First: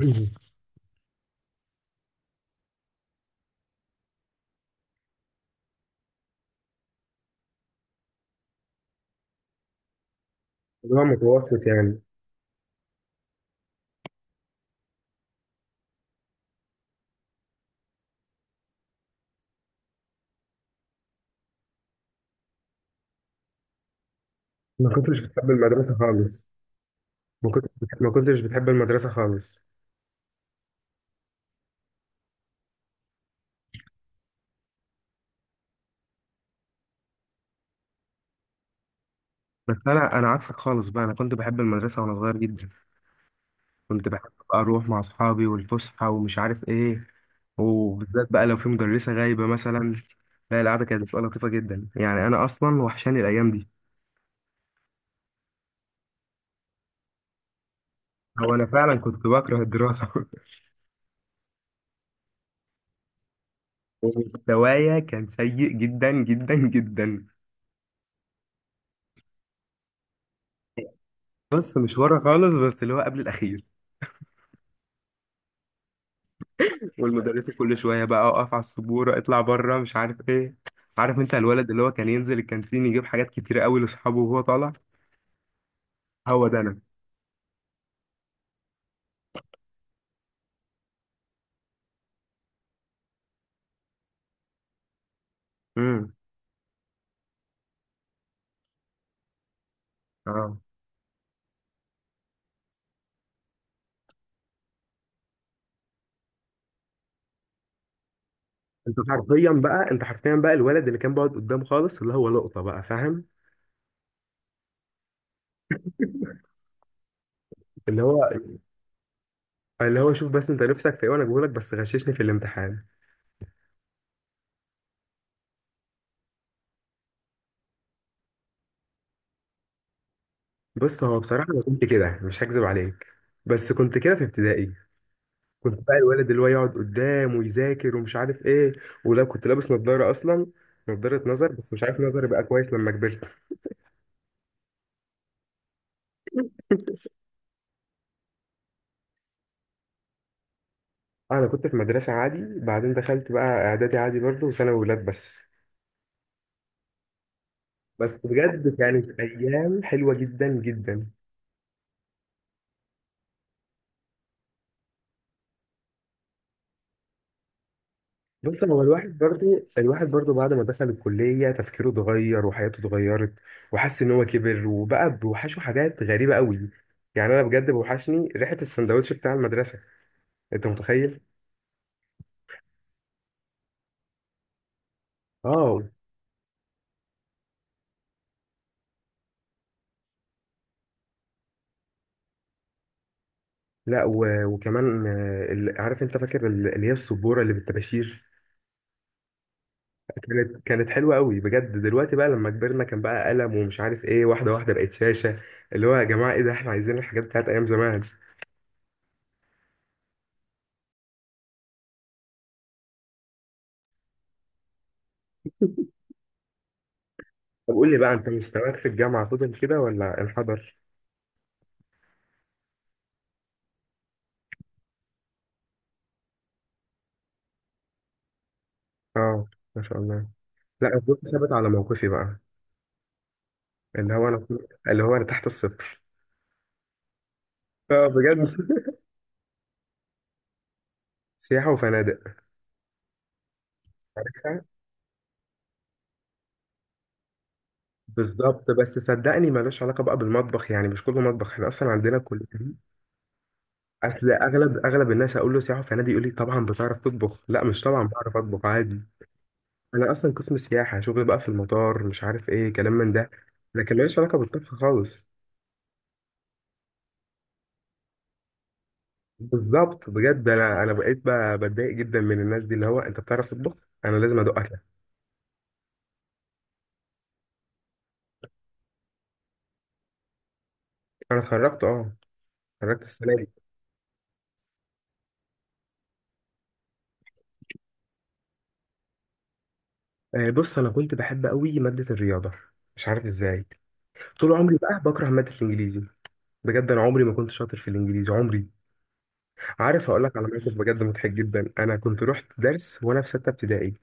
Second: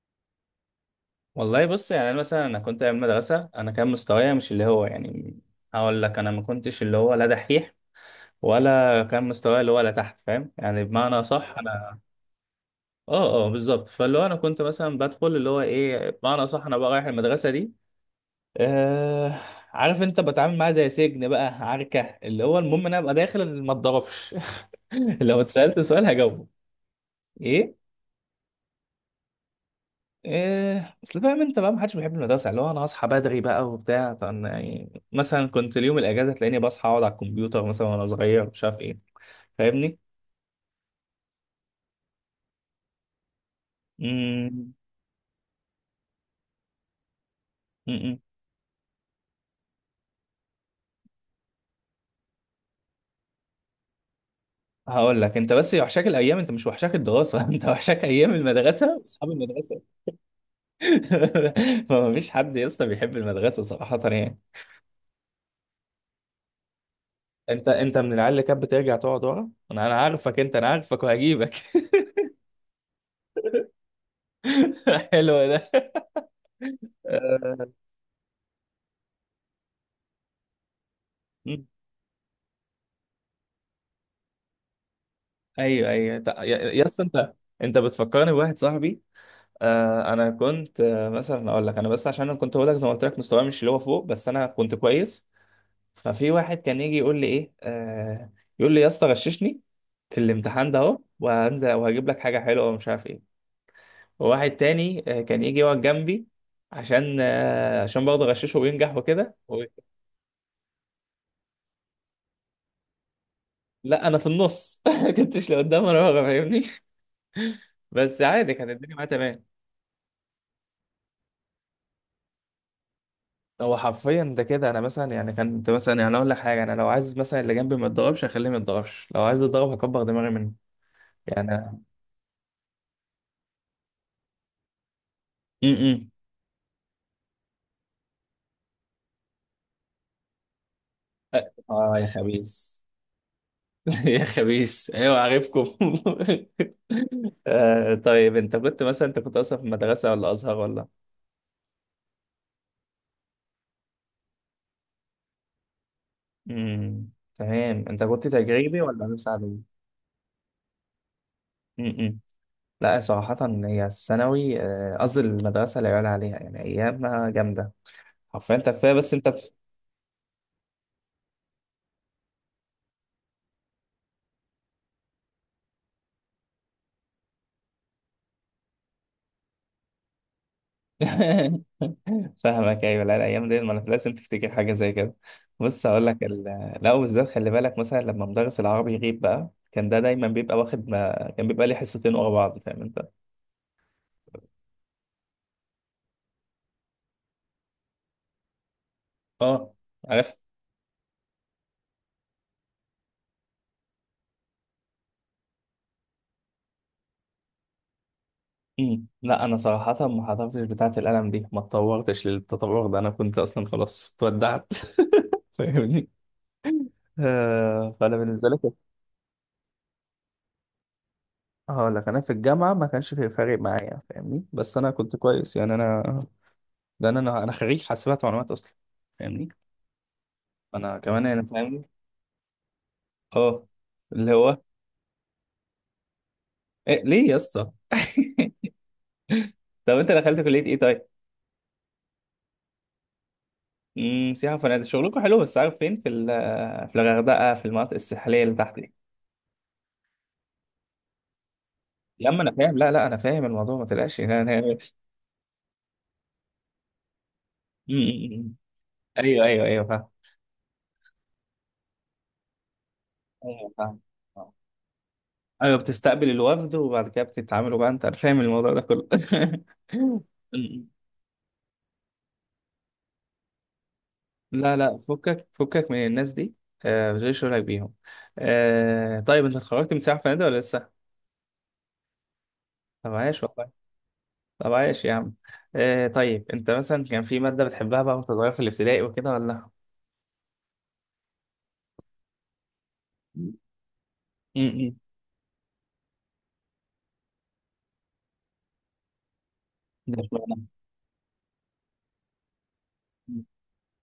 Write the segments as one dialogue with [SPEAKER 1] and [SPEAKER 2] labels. [SPEAKER 1] اللي
[SPEAKER 2] والله، بص يعني انا مثلا انا كنت ايام مدرسه، انا كان مستوايا مش اللي هو، يعني هقول لك انا ما كنتش اللي هو لا دحيح ولا كان مستوايا اللي هو لا تحت، فاهم؟ يعني
[SPEAKER 1] هو
[SPEAKER 2] بمعنى صح.
[SPEAKER 1] متوسط، يعني.
[SPEAKER 2] انا اه بالظبط، فاللي هو انا كنت مثلا بدخل اللي هو ايه، بمعنى صح انا بقى رايح المدرسه دي. آه. عارف انت بتعامل معاها زي سجن، بقى عركه، اللي هو المهم ان انا ابقى داخل ما اتضربش.
[SPEAKER 1] ما كنتش
[SPEAKER 2] لو
[SPEAKER 1] بتحب
[SPEAKER 2] اتسالت
[SPEAKER 1] المدرسة
[SPEAKER 2] سؤال هجاوبه.
[SPEAKER 1] خالص. ما كنتش
[SPEAKER 2] ايه.
[SPEAKER 1] ما كنتش بتحب المدرسة خالص.
[SPEAKER 2] إيه، اصل فاهم انت بقى محدش بيحب المدرسه، اللي هو انا هصحى بدري بقى وبتاع، طب أنا يعني مثلا كنت اليوم الاجازه تلاقيني بصحى اقعد على الكمبيوتر مثلا وانا صغير مش عارف ايه.
[SPEAKER 1] بس
[SPEAKER 2] فاهمني؟
[SPEAKER 1] أنا عكسك خالص بقى. أنا كنت بحب المدرسة وأنا صغير جدا. كنت بحب بقى
[SPEAKER 2] امم.
[SPEAKER 1] أروح مع أصحابي والفسحة ومش عارف إيه،
[SPEAKER 2] امم.
[SPEAKER 1] وبالذات بقى لو في مدرسة غايبة مثلا. لا، القعدة كانت بتبقى لطيفة جدا، يعني أنا أصلا وحشاني الأيام دي.
[SPEAKER 2] هقول لك انت بس وحشاك الايام، انت مش وحشاك الدراسه. انت وحشاك ايام
[SPEAKER 1] هو أنا فعلا
[SPEAKER 2] المدرسه
[SPEAKER 1] كنت
[SPEAKER 2] واصحاب
[SPEAKER 1] بكره
[SPEAKER 2] المدرسه.
[SPEAKER 1] الدراسة
[SPEAKER 2] ما فيش حد يا اسطى بيحب المدرسه صراحه، يعني.
[SPEAKER 1] ومستوايا كان سيء جدا جدا جدا.
[SPEAKER 2] انت من العيال اللي كانت بترجع تقعد ورا، انا عارفك انت، انا عارفك وهجيبك.
[SPEAKER 1] بص، مش ورا خالص بس اللي هو قبل الأخير.
[SPEAKER 2] حلو ده.
[SPEAKER 1] والمدرسة كل شوية بقى أقف على السبورة، اطلع بره مش عارف إيه. عارف أنت
[SPEAKER 2] آه.
[SPEAKER 1] الولد اللي هو كان ينزل الكانتين يجيب حاجات كتيرة قوي لأصحابه وهو طالع؟
[SPEAKER 2] ايوه ايوه،
[SPEAKER 1] هو
[SPEAKER 2] يا
[SPEAKER 1] ده أنا.
[SPEAKER 2] يا اسطى انت، انت بتفكرني بواحد صاحبي. آه انا كنت مثلا اقول لك، انا بس عشان انا كنت اقول لك زي ما قلت لك مستواي مش اللي هو فوق، بس انا كنت كويس.
[SPEAKER 1] امم
[SPEAKER 2] ففي واحد كان يجي يقول لي ايه، يقول لي يا اسطى غششني في
[SPEAKER 1] اه
[SPEAKER 2] الامتحان ده اهو، وهنزل وهجيب لك حاجه حلوه ومش عارف ايه. وواحد تاني كان يجي يقعد جنبي عشان عشان برضه اغششه
[SPEAKER 1] انت
[SPEAKER 2] وينجح وكده
[SPEAKER 1] حرفيا بقى، انت حرفيا بقى الولد اللي كان بيقعد قدام خالص، اللي هو لقطة بقى، فاهم.
[SPEAKER 2] لا انا في النص، ما كنتش لقدام ولا ورا فاهمني،
[SPEAKER 1] اللي
[SPEAKER 2] بس
[SPEAKER 1] هو
[SPEAKER 2] عادي كانت الدنيا معايا تمام.
[SPEAKER 1] اللي هو شوف بس انت نفسك في ايه، وانا بقولك بس غششني في الامتحان.
[SPEAKER 2] هو حرفيا ده كده، انا مثلا يعني كنت مثلا يعني اقول لك حاجه، انا لو عايز مثلا اللي جنبي ما يتضربش هخليه ما يتضربش، لو عايز يتضرب هكبر دماغي منه
[SPEAKER 1] بص هو بصراحة انا
[SPEAKER 2] يعني.
[SPEAKER 1] كنت كده، مش هكذب عليك. بس كنت كده في ابتدائي. كنت بقى
[SPEAKER 2] امم.
[SPEAKER 1] الولد اللي هو يقعد قدام ويذاكر ومش عارف ايه. ولا كنت لابس نظارة اصلا. نظارة نظر، بس مش
[SPEAKER 2] اه
[SPEAKER 1] عارف،
[SPEAKER 2] يا
[SPEAKER 1] نظري بقى كويس
[SPEAKER 2] خبيث.
[SPEAKER 1] لما كبرت.
[SPEAKER 2] يا خبيث ايوه عارفكم. آه طيب، انت كنت مثلا انت كنت اصلا في مدرسه ولا ازهر ولا؟
[SPEAKER 1] انا كنت في مدرسة عادي، بعدين دخلت بقى اعدادي عادي برضه، وثانوي ولاد بس.
[SPEAKER 2] امم. تمام. انت
[SPEAKER 1] بس
[SPEAKER 2] كنت
[SPEAKER 1] بجد
[SPEAKER 2] تجريبي ولا
[SPEAKER 1] كانت
[SPEAKER 2] نفس عادي؟
[SPEAKER 1] ايام حلوة جدا جدا.
[SPEAKER 2] امم. لا صراحه، هي الثانوي قصدي المدرسه لا يعلى عليها يعني، ايامها جامده حرفيا،
[SPEAKER 1] بص
[SPEAKER 2] انت
[SPEAKER 1] هو
[SPEAKER 2] كفايه بس
[SPEAKER 1] الواحد
[SPEAKER 2] انت.
[SPEAKER 1] برضه، الواحد برضه بعد ما دخل الكلية تفكيره اتغير وحياته اتغيرت. وحس ان هو كبر وبقى بيوحشه حاجات غريبة قوي. يعني انا بجد بوحشني ريحة السندوتش بتاع المدرسة. انت متخيل؟
[SPEAKER 2] فاهمك ايوه، لا الايام دي، ما أنا لازم تفتكر حاجه زي كده.
[SPEAKER 1] اه.
[SPEAKER 2] بص هقول لك لا بالذات خلي بالك مثلا لما مدرس العربي يغيب بقى كان ده دايما بيبقى واخد، ما كان بيبقى لي حصتين ورا بعض، فاهم انت؟
[SPEAKER 1] لا وكمان عارف انت، فاكر اللي هي السبوره اللي بالطباشير؟
[SPEAKER 2] اه. عارف.
[SPEAKER 1] كانت حلوه قوي بجد. دلوقتي بقى لما كبرنا كان بقى قلم ومش عارف ايه، واحده واحده بقت شاشه. اللي هو يا جماعه ايه ده، احنا عايزين الحاجات بتاعت ايام زمان.
[SPEAKER 2] مم. لا انا صراحه ما حضرتش بتاعه القلم دي، ما اتطورتش للتطور ده، انا كنت اصلا خلاص اتودعت. فاهمني.
[SPEAKER 1] طب قول
[SPEAKER 2] آه
[SPEAKER 1] لي بقى،
[SPEAKER 2] فانا
[SPEAKER 1] انت
[SPEAKER 2] بالنسبه لك،
[SPEAKER 1] مستواك في الجامعه فضل كده ولا انحدر؟
[SPEAKER 2] هقول لك انا في الجامعه ما كانش في فارق معايا فاهمني، بس انا كنت كويس، يعني انا ده انا خريج حاسبات ومعلومات اصلا.
[SPEAKER 1] اه،
[SPEAKER 2] فاهمني؟
[SPEAKER 1] ما شاء الله. لا،
[SPEAKER 2] انا
[SPEAKER 1] انا
[SPEAKER 2] كمان
[SPEAKER 1] كنت
[SPEAKER 2] انا
[SPEAKER 1] ثابت على
[SPEAKER 2] فاهم.
[SPEAKER 1] موقفي بقى.
[SPEAKER 2] اه. اللي هو.
[SPEAKER 1] اللي هو انا تحت الصفر.
[SPEAKER 2] إيه ليه يا اسطى؟
[SPEAKER 1] اه، بجد.
[SPEAKER 2] طب انت دخلت كليه ايه طيب؟
[SPEAKER 1] سياحه وفنادق.
[SPEAKER 2] امم. سياحه
[SPEAKER 1] عارفها.
[SPEAKER 2] وفنادق، شغلكم حلو، بس عارف فين؟ في في الغردقه، في المناطق الساحليه اللي
[SPEAKER 1] بالظبط،
[SPEAKER 2] تحت دي.
[SPEAKER 1] بس صدقني ملوش علاقة بقى بالمطبخ، يعني مش كله مطبخ، احنا أصلا عندنا
[SPEAKER 2] يا اما
[SPEAKER 1] كلية.
[SPEAKER 2] انا فاهم، لا لا انا فاهم الموضوع ما تقلقش. أنا-
[SPEAKER 1] اصل اغلب
[SPEAKER 2] أنا-
[SPEAKER 1] اغلب الناس اقول له سياحه في نادي يقول لي طبعا بتعرف تطبخ. لا مش
[SPEAKER 2] أمم،
[SPEAKER 1] طبعا
[SPEAKER 2] أمم،
[SPEAKER 1] بعرف
[SPEAKER 2] أمم.
[SPEAKER 1] اطبخ عادي.
[SPEAKER 2] ايوه ايوه ايوه فاهم.
[SPEAKER 1] انا اصلا قسم سياحه، شغل بقى في المطار، مش عارف ايه كلام من ده.
[SPEAKER 2] ايوه
[SPEAKER 1] لكن
[SPEAKER 2] فاهم.
[SPEAKER 1] ماليش علاقه بالطبخ خالص.
[SPEAKER 2] ايوه بتستقبل الوفد وبعد كده بتتعاملوا بقى، انت فاهم الموضوع ده كله.
[SPEAKER 1] بالظبط. بجد انا
[SPEAKER 2] أمم.
[SPEAKER 1] انا بقيت بتضايق جدا من الناس دي، اللي هو انت بتعرف تطبخ. انا لازم ادوق
[SPEAKER 2] لا
[SPEAKER 1] اكلك.
[SPEAKER 2] لا، فكك فكك من الناس دي، آه مش شغلك بيهم. آه طيب، انت اتخرجت من سياحه وفنادق ولا لسه؟
[SPEAKER 1] انا اتخرجت، اه. اتخرجت
[SPEAKER 2] طب
[SPEAKER 1] السنه
[SPEAKER 2] عايش
[SPEAKER 1] دي.
[SPEAKER 2] والله، طب عايش يا عم. آه طيب انت مثلا كان في مادة بتحبها بقى وانت صغير في الابتدائي وكده، ولا؟
[SPEAKER 1] بص انا كنت بحب قوي ماده الرياضه. مش عارف ازاي. طول عمري
[SPEAKER 2] امم.
[SPEAKER 1] بقى بكره ماده الانجليزي. بجد انا عمري ما كنت شاطر في الانجليزي عمري. عارف،
[SPEAKER 2] ده
[SPEAKER 1] هقول لك على
[SPEAKER 2] اشمعنى؟
[SPEAKER 1] موقف بجد مضحك جدا. انا كنت رحت درس وانا في 6 ابتدائي.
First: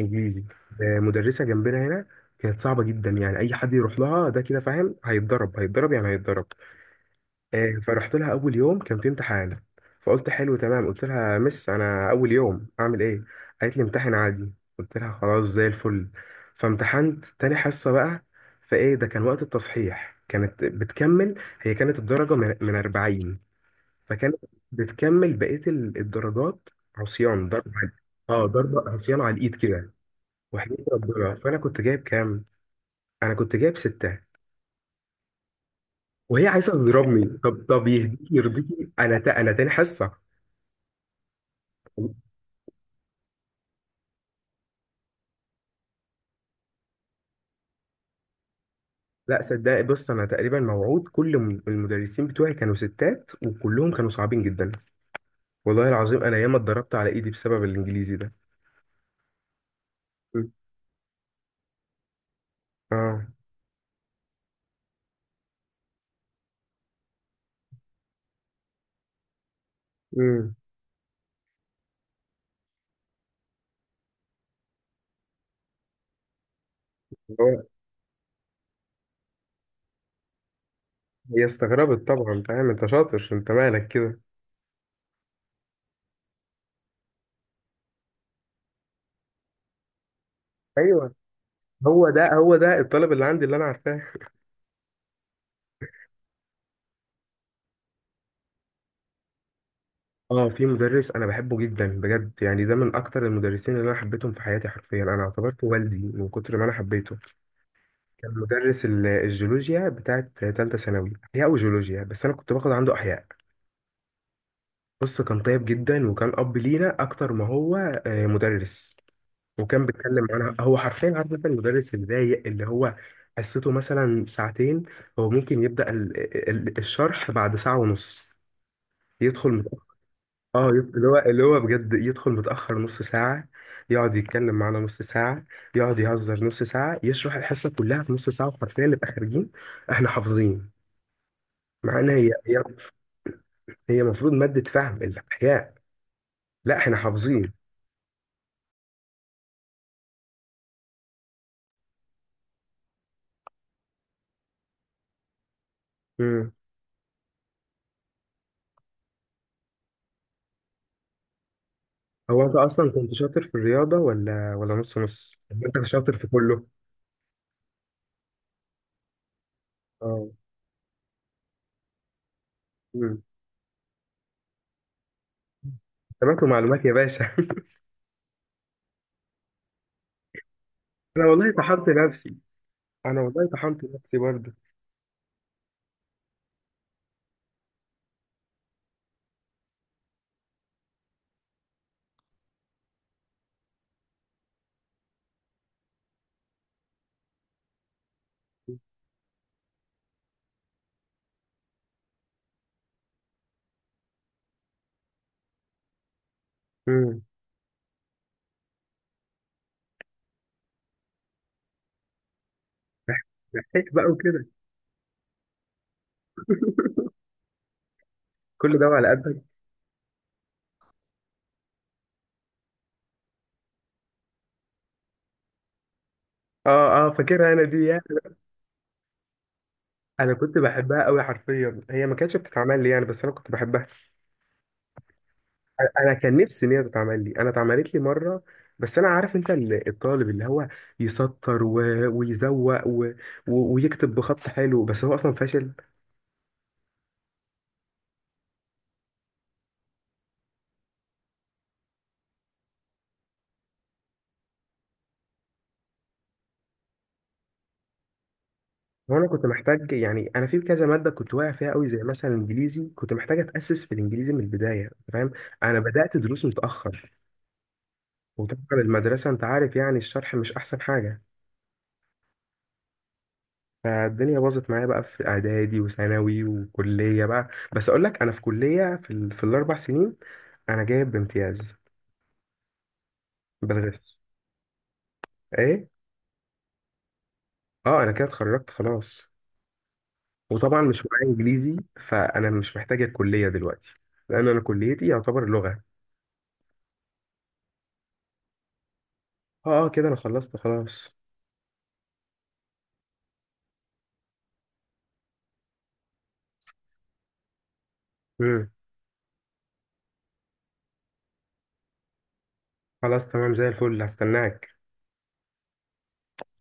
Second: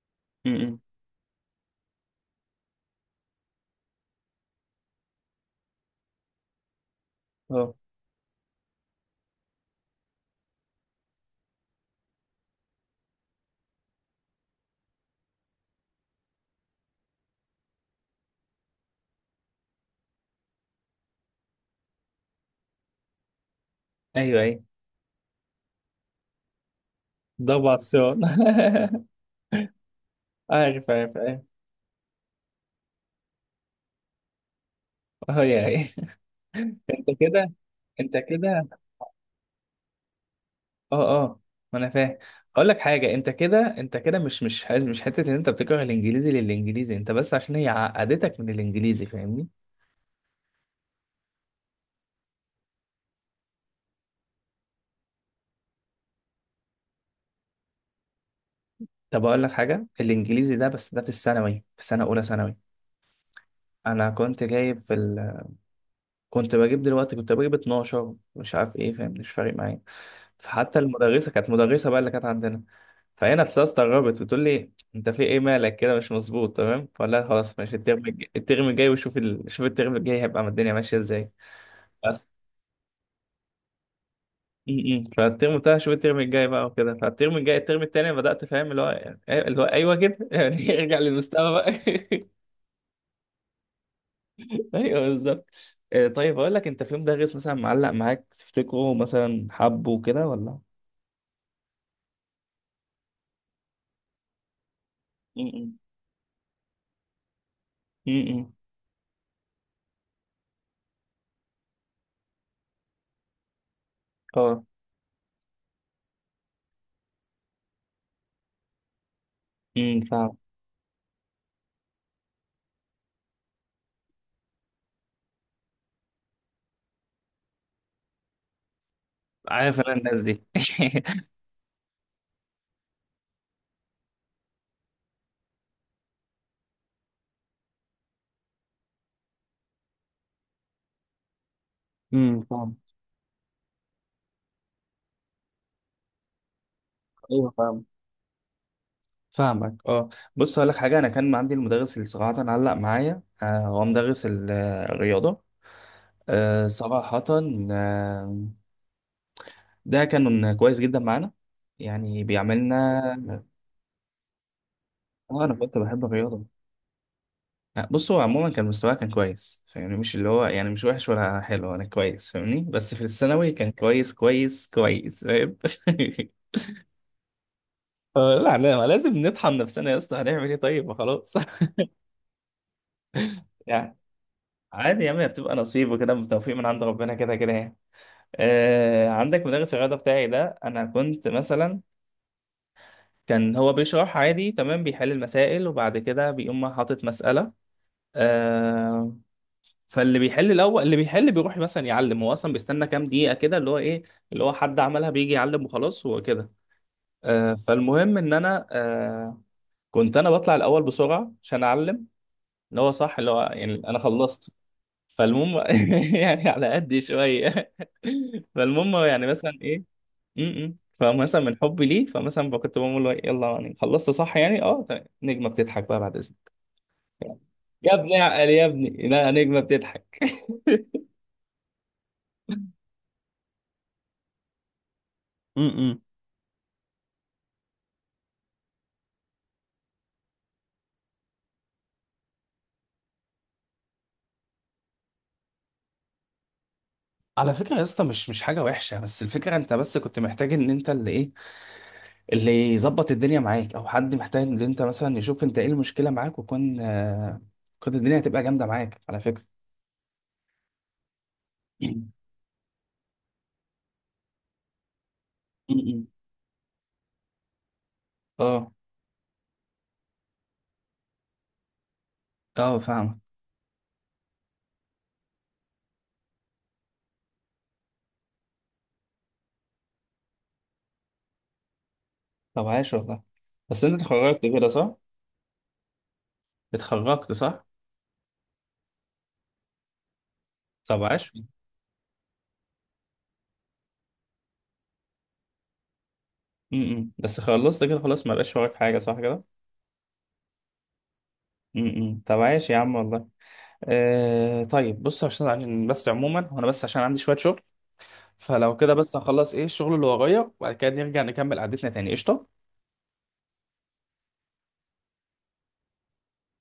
[SPEAKER 1] انجليزي.
[SPEAKER 2] امم.
[SPEAKER 1] مدرسه جنبنا هنا. كانت صعبه جدا، يعني اي حد يروح لها ده كده فاهم هيتضرب، هيتضرب يعني هيتضرب.
[SPEAKER 2] اه.
[SPEAKER 1] فرحت لها، اول يوم كان في امتحان. فقلت حلو تمام، قلت لها مس انا اول يوم اعمل ايه؟ قالت لي امتحن عادي. قلت لها خلاص زي الفل. فامتحنت تاني حصه بقى، فايه ده، كان وقت التصحيح كانت بتكمل. هي كانت الدرجه من 40. فكانت
[SPEAKER 2] ايوه ايوه،
[SPEAKER 1] بتكمل بقية الدرجات. عصيان ضرب
[SPEAKER 2] ضبع
[SPEAKER 1] على.
[SPEAKER 2] الصياد.
[SPEAKER 1] اه، ضرب عصيان على الايد كده. وحياة
[SPEAKER 2] عارف عارف
[SPEAKER 1] ربنا،
[SPEAKER 2] عارف.
[SPEAKER 1] فانا كنت جايب كام؟ انا كنت جايب ستة.
[SPEAKER 2] اه يا أخي.
[SPEAKER 1] وهي عايزة
[SPEAKER 2] انت
[SPEAKER 1] تضربني.
[SPEAKER 2] كده،
[SPEAKER 1] طب طب،
[SPEAKER 2] انت
[SPEAKER 1] يهديك
[SPEAKER 2] كده،
[SPEAKER 1] يرضيكي انا انا تاني حصة.
[SPEAKER 2] اه اه ما انا فاهم. اقول لك حاجه، انت كده انت كده، مش حته ان انت بتكره الانجليزي للانجليزي، انت بس عشان هي عقدتك من الانجليزي
[SPEAKER 1] لا
[SPEAKER 2] فاهمني.
[SPEAKER 1] صدقني، بص انا تقريبا موعود. كل المدرسين بتوعي كانوا ستات وكلهم كانوا صعبين جدا. والله العظيم انا ياما اتضربت على ايدي بسبب الانجليزي ده.
[SPEAKER 2] طب اقول لك حاجه،
[SPEAKER 1] مم.
[SPEAKER 2] الانجليزي ده بس ده في الثانوي في سنه اولى ثانوي،
[SPEAKER 1] اه.
[SPEAKER 2] انا كنت جايب في كنت بجيب دلوقتي، كنت بجيب 12 مش عارف ايه، فاهم؟ مش فارق معايا،
[SPEAKER 1] امم
[SPEAKER 2] فحتى المدرسه كانت مدرسه بقى اللي كانت عندنا، فهي نفسها استغربت بتقول لي انت في ايه مالك كده؟ مش مظبوط تمام، فلا خلاص
[SPEAKER 1] هو-
[SPEAKER 2] ماشي، الترم الجاي الترم الجاي وشوف شوف الترم الجاي هيبقى الدنيا ماشيه ازاي.
[SPEAKER 1] هي استغربت
[SPEAKER 2] بس.
[SPEAKER 1] طبعا، فاهم انت شاطر انت مالك كده.
[SPEAKER 2] م- م. فالترم بتاع شوف الترم الجاي بقى وكده، فالترم الجاي الترم التاني بدأت فاهم اللي هو إيه، اللي هو ايوه كده. يعني ارجع
[SPEAKER 1] ايوه،
[SPEAKER 2] للمستوى بقى.
[SPEAKER 1] هو ده هو ده الطالب اللي عندي اللي انا عارفاه.
[SPEAKER 2] ايوه بالظبط. آه طيب، اقول لك، انت في يوم دغس مثلا معلق معاك تفتكره مثلا حبه كده
[SPEAKER 1] اه،
[SPEAKER 2] ولا؟
[SPEAKER 1] في مدرس انا بحبه جدا، بجد يعني ده من اكتر المدرسين اللي انا حبيتهم في حياتي. حرفيا انا اعتبرته
[SPEAKER 2] م-م.
[SPEAKER 1] والدي من كتر ما انا حبيته. كان
[SPEAKER 2] م-م.
[SPEAKER 1] مدرس الجيولوجيا بتاعت تالتة ثانوي، احياء وجيولوجيا بس انا كنت باخد عنده احياء.
[SPEAKER 2] اه.
[SPEAKER 1] بص كان طيب جدا وكان اب لينا اكتر ما هو مدرس. وكان بيتكلم
[SPEAKER 2] فاهم.
[SPEAKER 1] معانا. هو حرفيا عارف انت المدرس الضايق اللي هو حصته مثلا ساعتين، هو ممكن يبدأ الشرح بعد ساعة ونص. يدخل.
[SPEAKER 2] عارف انا الناس دي.
[SPEAKER 1] اللي هو اللي هو بجد يدخل متأخر نص ساعة. يقعد يتكلم معانا نص ساعة. يقعد يهزر نص ساعة، يشرح الحصة كلها في نص ساعة وحرفيا نبقى خارجين. احنا حافظين. معانا هي هي
[SPEAKER 2] فاهم.
[SPEAKER 1] هي المفروض مادة فهم، الأحياء. لا، احنا
[SPEAKER 2] ايوه
[SPEAKER 1] حافظين.
[SPEAKER 2] فاهم. فاهمك اه. بص اقول لك حاجه، انا كان عندي المدرس اللي صراحه علق معايا، آه هو مدرس الرياضه.
[SPEAKER 1] امم
[SPEAKER 2] آه صراحه. آه. ده كان كويس جدا معانا، يعني
[SPEAKER 1] هو انت اصلا كنت شاطر
[SPEAKER 2] بيعملنا.
[SPEAKER 1] في الرياضة، ولا نص نص؟
[SPEAKER 2] اه انا
[SPEAKER 1] يعني
[SPEAKER 2] كنت
[SPEAKER 1] انت
[SPEAKER 2] بحب
[SPEAKER 1] شاطر في
[SPEAKER 2] الرياضه.
[SPEAKER 1] كله.
[SPEAKER 2] لا بص، هو عموما كان مستواه كان كويس فاهمني، مش اللي
[SPEAKER 1] اه.
[SPEAKER 2] هو يعني مش وحش ولا حلو، انا كويس فاهمني، بس في
[SPEAKER 1] امم
[SPEAKER 2] الثانوي كان كويس كويس كويس فاهم.
[SPEAKER 1] تمام، معلومات يا باشا
[SPEAKER 2] آه، لا لا لازم نطحن نفسنا يا اسطى، هنعمل ايه طيب ما
[SPEAKER 1] انا
[SPEAKER 2] خلاص.
[SPEAKER 1] والله طحنت نفسي. انا والله طحنت
[SPEAKER 2] يعني
[SPEAKER 1] نفسي برضه.
[SPEAKER 2] عادي يا عم، هي بتبقى نصيب وكده من توفيق من عند ربنا كده كده يعني. آه، عندك مدرس الرياضه بتاعي ده انا كنت مثلا، كان هو بيشرح عادي تمام، بيحل المسائل وبعد كده بيقوم حاطط مساله. آه فاللي بيحل الاول اللي بيحل بيروح مثلا يعلم، هو اصلا بيستنى كام دقيقه كده اللي هو ايه، اللي هو حد عملها بيجي يعلم وخلاص هو كده.
[SPEAKER 1] امم
[SPEAKER 2] آه فالمهم ان انا كنت انا بطلع الاول بسرعه عشان اعلم اللي هو صح، اللي هو يعني
[SPEAKER 1] لحقت
[SPEAKER 2] انا
[SPEAKER 1] بقى وكده.
[SPEAKER 2] خلصت. فالمهم يعني على قدي شويه.
[SPEAKER 1] كل ده
[SPEAKER 2] فالمهم
[SPEAKER 1] على
[SPEAKER 2] يعني
[SPEAKER 1] قدك.
[SPEAKER 2] مثلا ايه. م -م. فمثلا من حبي ليه، فمثلا بقى كنت بقول له يلا يعني خلصت صح يعني اه طيب. نجمه بتضحك بقى بعد اذنك.
[SPEAKER 1] اه اه، فاكرها انا دي.
[SPEAKER 2] يا ابني اعقل يا ابني، لا نجمه
[SPEAKER 1] انا
[SPEAKER 2] بتضحك.
[SPEAKER 1] كنت بحبها قوي، حرفيا هي ما كانتش بتتعمل لي يعني، بس انا كنت بحبها.
[SPEAKER 2] م
[SPEAKER 1] انا
[SPEAKER 2] -م.
[SPEAKER 1] أنا كان نفسي ان هي تتعمل لي، انا اتعملت لي مره. بس انا عارف انت الطالب اللي هو يسطر ويزوق ويكتب بخط حلو، بس هو اصلا فاشل.
[SPEAKER 2] على فكرة يا اسطى، مش مش حاجة وحشة، بس الفكرة انت بس كنت محتاج ان انت اللي ايه، اللي يظبط الدنيا معاك او حد محتاج ان انت مثلا يشوف انت ايه المشكلة معاك، وكون آه كنت الدنيا هتبقى جامدة معاك على
[SPEAKER 1] وانا كنت
[SPEAKER 2] فكرة.
[SPEAKER 1] محتاج، يعني انا في كذا ماده كنت واقع فيها قوي زي
[SPEAKER 2] م-
[SPEAKER 1] مثلا الانجليزي، كنت محتاج اتاسس في الانجليزي من البدايه، فاهم. انا
[SPEAKER 2] م.
[SPEAKER 1] بدات دروس متاخر.
[SPEAKER 2] اه
[SPEAKER 1] وطبعا المدرسه انت عارف، يعني الشرح مش احسن حاجه.
[SPEAKER 2] اه فاهم.
[SPEAKER 1] فالدنيا باظت معايا بقى في اعدادي وثانوي وكليه بقى. بس اقول لك انا في كليه، في الـ4 سنين انا جايب بامتياز.
[SPEAKER 2] طب عاش والله، بس انت
[SPEAKER 1] بالغش.
[SPEAKER 2] اتخرجت كده صح؟
[SPEAKER 1] ايه.
[SPEAKER 2] اتخرجت صح؟
[SPEAKER 1] اه انا كده اتخرجت خلاص. وطبعا
[SPEAKER 2] طب
[SPEAKER 1] مش معايا
[SPEAKER 2] عاش.
[SPEAKER 1] انجليزي فانا مش محتاج الكليه دلوقتي، لان انا كليتي يعتبر لغه.
[SPEAKER 2] م-م. بس خلصت كده خلاص، ما بقاش وراك حاجة صح كده؟
[SPEAKER 1] اه اه، كده انا خلصت خلاص.
[SPEAKER 2] م-م. طب عاش يا عم والله. آه طيب بص، عشان بس عموما، وانا بس عشان عندي شوية شغل،
[SPEAKER 1] امم
[SPEAKER 2] فلو كده بس هخلص ايه الشغل اللي ورايا وبعد كده نرجع نكمل قعدتنا تاني، قشطة.
[SPEAKER 1] خلاص تمام زي الفل، هستناك.